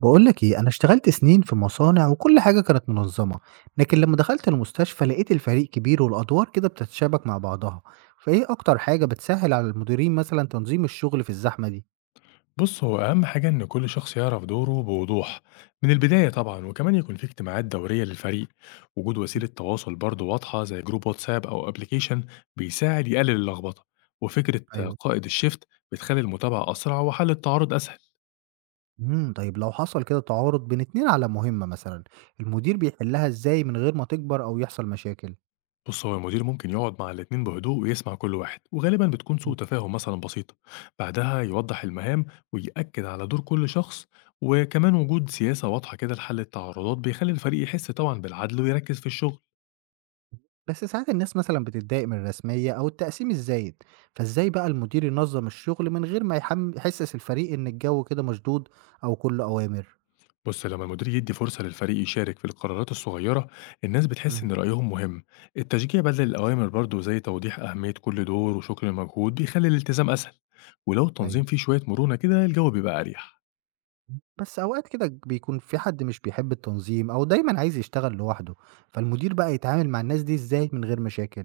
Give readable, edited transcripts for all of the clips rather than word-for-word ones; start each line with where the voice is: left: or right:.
right: بقولك ايه انا اشتغلت سنين في مصانع وكل حاجة كانت منظمة. لكن لما دخلت المستشفى لقيت الفريق كبير والادوار كده بتتشابك مع بعضها. فايه اكتر حاجة بتسهل على المديرين مثلا تنظيم الشغل في الزحمة دي؟
left: بص، هو أهم حاجة إن كل شخص يعرف دوره بوضوح من البداية طبعا، وكمان يكون في اجتماعات دورية للفريق. وجود وسيلة تواصل برضه واضحة زي جروب واتساب أو أبليكيشن بيساعد يقلل اللخبطة، وفكرة
right: ايوه.
left: قائد الشيفت بتخلي المتابعة أسرع وحل التعارض أسهل.
right: طيب لو حصل كده تعارض بين اتنين على مهمة مثلا المدير بيحلها ازاي من غير ما تكبر او يحصل مشاكل؟
left: بص، هو المدير ممكن يقعد مع الاتنين بهدوء ويسمع كل واحد، وغالبا بتكون
right: مم.
left: سوء تفاهم مثلا بسيطة. بعدها يوضح المهام ويأكد على دور كل شخص، وكمان وجود سياسة واضحة كده لحل التعارضات بيخلي الفريق يحس طبعا بالعدل ويركز في الشغل.
right: بس ساعات الناس مثلا بتتضايق من الرسمية او التقسيم الزايد. فازاي بقى المدير ينظم الشغل من غير ما يحسس الفريق ان الجو كده مشدود او كله اوامر؟
left: بص، لما المدير يدي فرصة للفريق يشارك في القرارات الصغيرة، الناس بتحس إن رأيهم مهم. التشجيع بدل الأوامر برضه، زي توضيح أهمية كل دور وشكر المجهود، بيخلي الالتزام أسهل، ولو
right: أيوه.
left: التنظيم فيه شوية مرونة كده الجو بيبقى أريح.
right: بس أوقات كده بيكون في حد مش بيحب التنظيم أو دايمًا عايز يشتغل لوحده، فالمدير بقى يتعامل مع الناس دي إزاي من غير مشاكل؟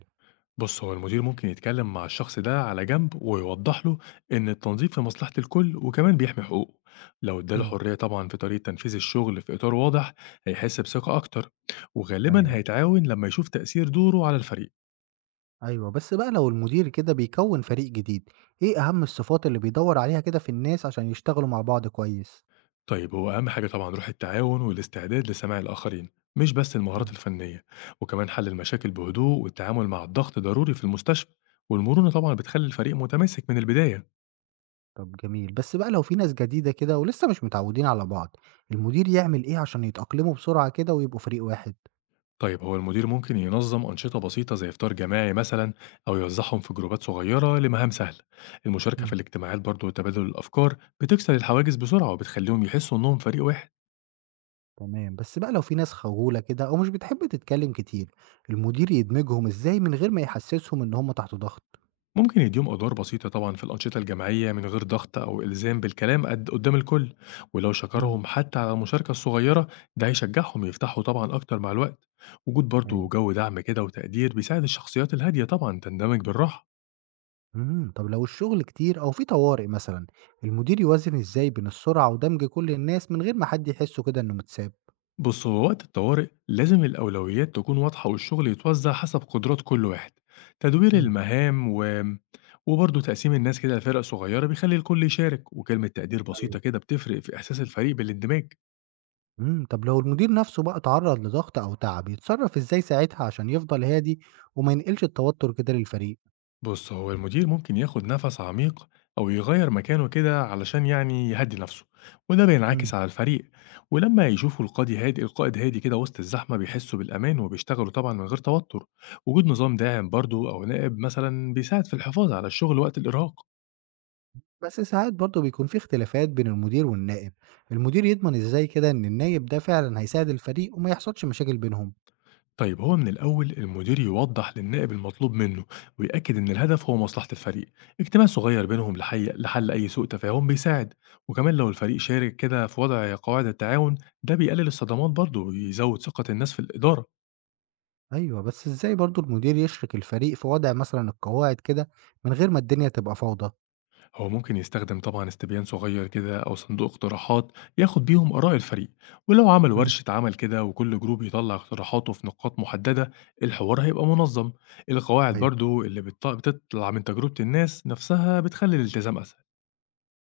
left: بص، هو المدير ممكن يتكلم مع الشخص ده على جنب ويوضح له إن التنظيم في مصلحة الكل وكمان بيحمي حقوقه. لو اداله
right: امم.
left: حرية طبعا في طريقة تنفيذ الشغل في إطار واضح، هيحس بثقة أكتر، وغالبا
right: أيوه،
left: هيتعاون لما يشوف تأثير دوره على الفريق.
right: أيوه. بس بقى لو المدير كده بيكوّن فريق جديد، إيه أهم الصفات اللي بيدوّر عليها كده في الناس عشان يشتغلوا مع بعض كويس؟
left: طيب، هو أهم حاجة طبعًا روح التعاون والاستعداد لسماع الآخرين، مش بس المهارات
right: امم.
left: الفنية، وكمان حل المشاكل بهدوء والتعامل مع الضغط ضروري في المستشفى، والمرونة طبعًا بتخلي الفريق متماسك من البداية.
right: طب جميل. بس بقى لو في ناس جديدة كده ولسه مش متعودين على بعض، المدير يعمل إيه عشان يتأقلموا بسرعة كده ويبقوا فريق واحد؟
left: طيب، هو المدير ممكن ينظم أنشطة بسيطة زي إفطار جماعي مثلًا، أو يوزعهم في جروبات صغيرة لمهام سهلة. المشاركة
right: امم.
left: في الاجتماعات برضه وتبادل الأفكار بتكسر الحواجز بسرعة وبتخليهم يحسوا إنهم فريق واحد.
right: تمام، بس بقى لو في ناس خجولة كده أو مش بتحب تتكلم كتير، المدير يدمجهم إزاي من غير ما يحسسهم إن هم تحت ضغط؟
left: ممكن يديهم أدوار بسيطة طبعا في الأنشطة الجماعية من غير ضغط أو إلزام بالكلام قد قدام الكل، ولو
right: مم.
left: شكرهم حتى على المشاركة الصغيرة، ده هيشجعهم يفتحوا طبعا أكتر مع الوقت. وجود
right: أيوة.
left: برضه جو دعم كده وتقدير بيساعد الشخصيات الهادية طبعا تندمج بالراحة.
right: طب لو الشغل كتير أو في طوارئ مثلا، المدير يوازن إزاي بين السرعة ودمج كل الناس من غير ما حد يحسه كده إنه متساب؟
left: بص، هو وقت الطوارئ لازم الأولويات تكون واضحة والشغل يتوزع حسب قدرات كل واحد. تدوير
right: مم.
left: المهام وبرضه تقسيم الناس كده لفرق صغيرة بيخلي الكل يشارك، وكلمة تقدير
right: أيوة.
left: بسيطة كده بتفرق في إحساس الفريق بالاندماج.
right: طب لو المدير نفسه بقى اتعرض لضغط أو تعب، يتصرف إزاي ساعتها عشان يفضل هادي وما ينقلش التوتر كده للفريق؟
left: بُص، هو المدير ممكن ياخد نَفَس عميق أو يغيّر مكانه كده علشان يعني يهدّي نَفْسه، وده بينعكس على الفريق، ولمّا يشوفوا القاضي هادي القائد هادي كده وسط الزحمة بيحسّوا بالأمان وبيشتغلوا طبعًا من غير توتر. وجود نظام داعم برضه أو نائب مثلًا بيساعد في الحفاظ على الشغل وقت الإرهاق.
right: بس ساعات برضه بيكون في اختلافات بين المدير والنائب. المدير يضمن ازاي كده ان النائب ده فعلا هيساعد الفريق وما يحصلش مشاكل بينهم؟
left: طيب، هو من الأول المدير يوضح للنائب المطلوب منه ويأكد إن الهدف هو مصلحة الفريق، اجتماع صغير بينهم لحل أي سوء تفاهم بيساعد، وكمان لو الفريق شارك كده في وضع قواعد التعاون، ده بيقلل الصدمات برضه ويزود ثقة الناس في الإدارة.
right: ايوه، بس ازاي برضه المدير يشرك الفريق في وضع مثلا القواعد كده من غير ما الدنيا تبقى فوضى؟
left: هو ممكن يستخدم طبعا استبيان صغير كده أو صندوق اقتراحات ياخد بيهم آراء الفريق، ولو عمل
right: مم.
left: ورشة عمل كده وكل جروب يطلع اقتراحاته في نقاط محددة، الحوار هيبقى منظم. القواعد
right: ايوه.
left: برضو اللي بتطلع من تجربة الناس نفسها بتخلي الالتزام أسهل.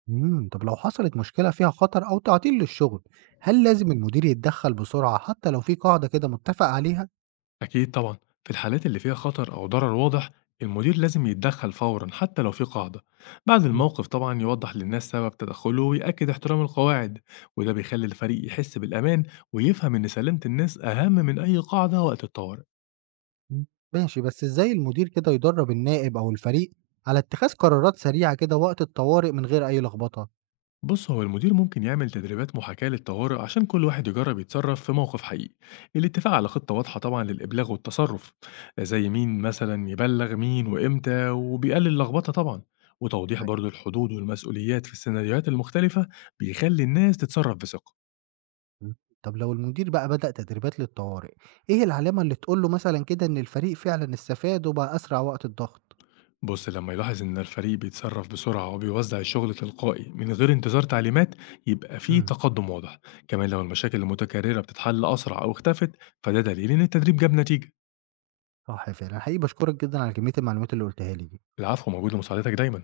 right: طب لو حصلت مشكلة فيها خطر او تعطيل للشغل هل لازم المدير يتدخل بسرعة حتى لو في قاعدة كده متفق عليها؟
left: أكيد طبعًا، في الحالات اللي فيها خطر أو ضرر واضح، المدير لازم يتدخل فورًا حتى لو في قاعدة. بعد
right: مم.
left: الموقف طبعًا يوضح للناس سبب تدخله ويأكد احترام القواعد، وده بيخلي الفريق يحس بالأمان ويفهم إن سلامة الناس أهم من أي قاعدة وقت الطوارئ.
right: مم. ماشي، بس ازاي المدير كده يدرب النائب او الفريق على اتخاذ قرارات سريعة كده وقت الطوارئ من غير اي لخبطة؟
left: بص، هو المدير ممكن يعمل تدريبات محاكاة للطوارئ عشان كل واحد يجرب يتصرف في موقف حقيقي. الاتفاق على خطة واضحة طبعا للإبلاغ والتصرف، زي مين مثلا يبلغ مين وإمتى، وبيقلل اللخبطة طبعا، وتوضيح برضو الحدود والمسؤوليات في السيناريوهات المختلفة بيخلي الناس تتصرف بثقة.
right: إمم. طب لو المدير بقى بدأ تدريبات للطوارئ، إيه العلامة اللي تقول له مثلًا كده إن الفريق فعلًا استفاد وبقى أسرع وقت الضغط؟
left: بص، لما يلاحظ إن الفريق بيتصرف بسرعة وبيوزع الشغل تلقائي من غير انتظار تعليمات، يبقى فيه
right: إمم.
left: تقدم واضح. كمان لو المشاكل المتكررة بتتحل أسرع أو اختفت، فده دليل إن التدريب جاب نتيجة.
right: صح فعلًا، حقيقي باشكرك جدًا على كمية المعلومات اللي قُلتها لي دي.
left: العفو، موجود لمساعدتك دايمًا.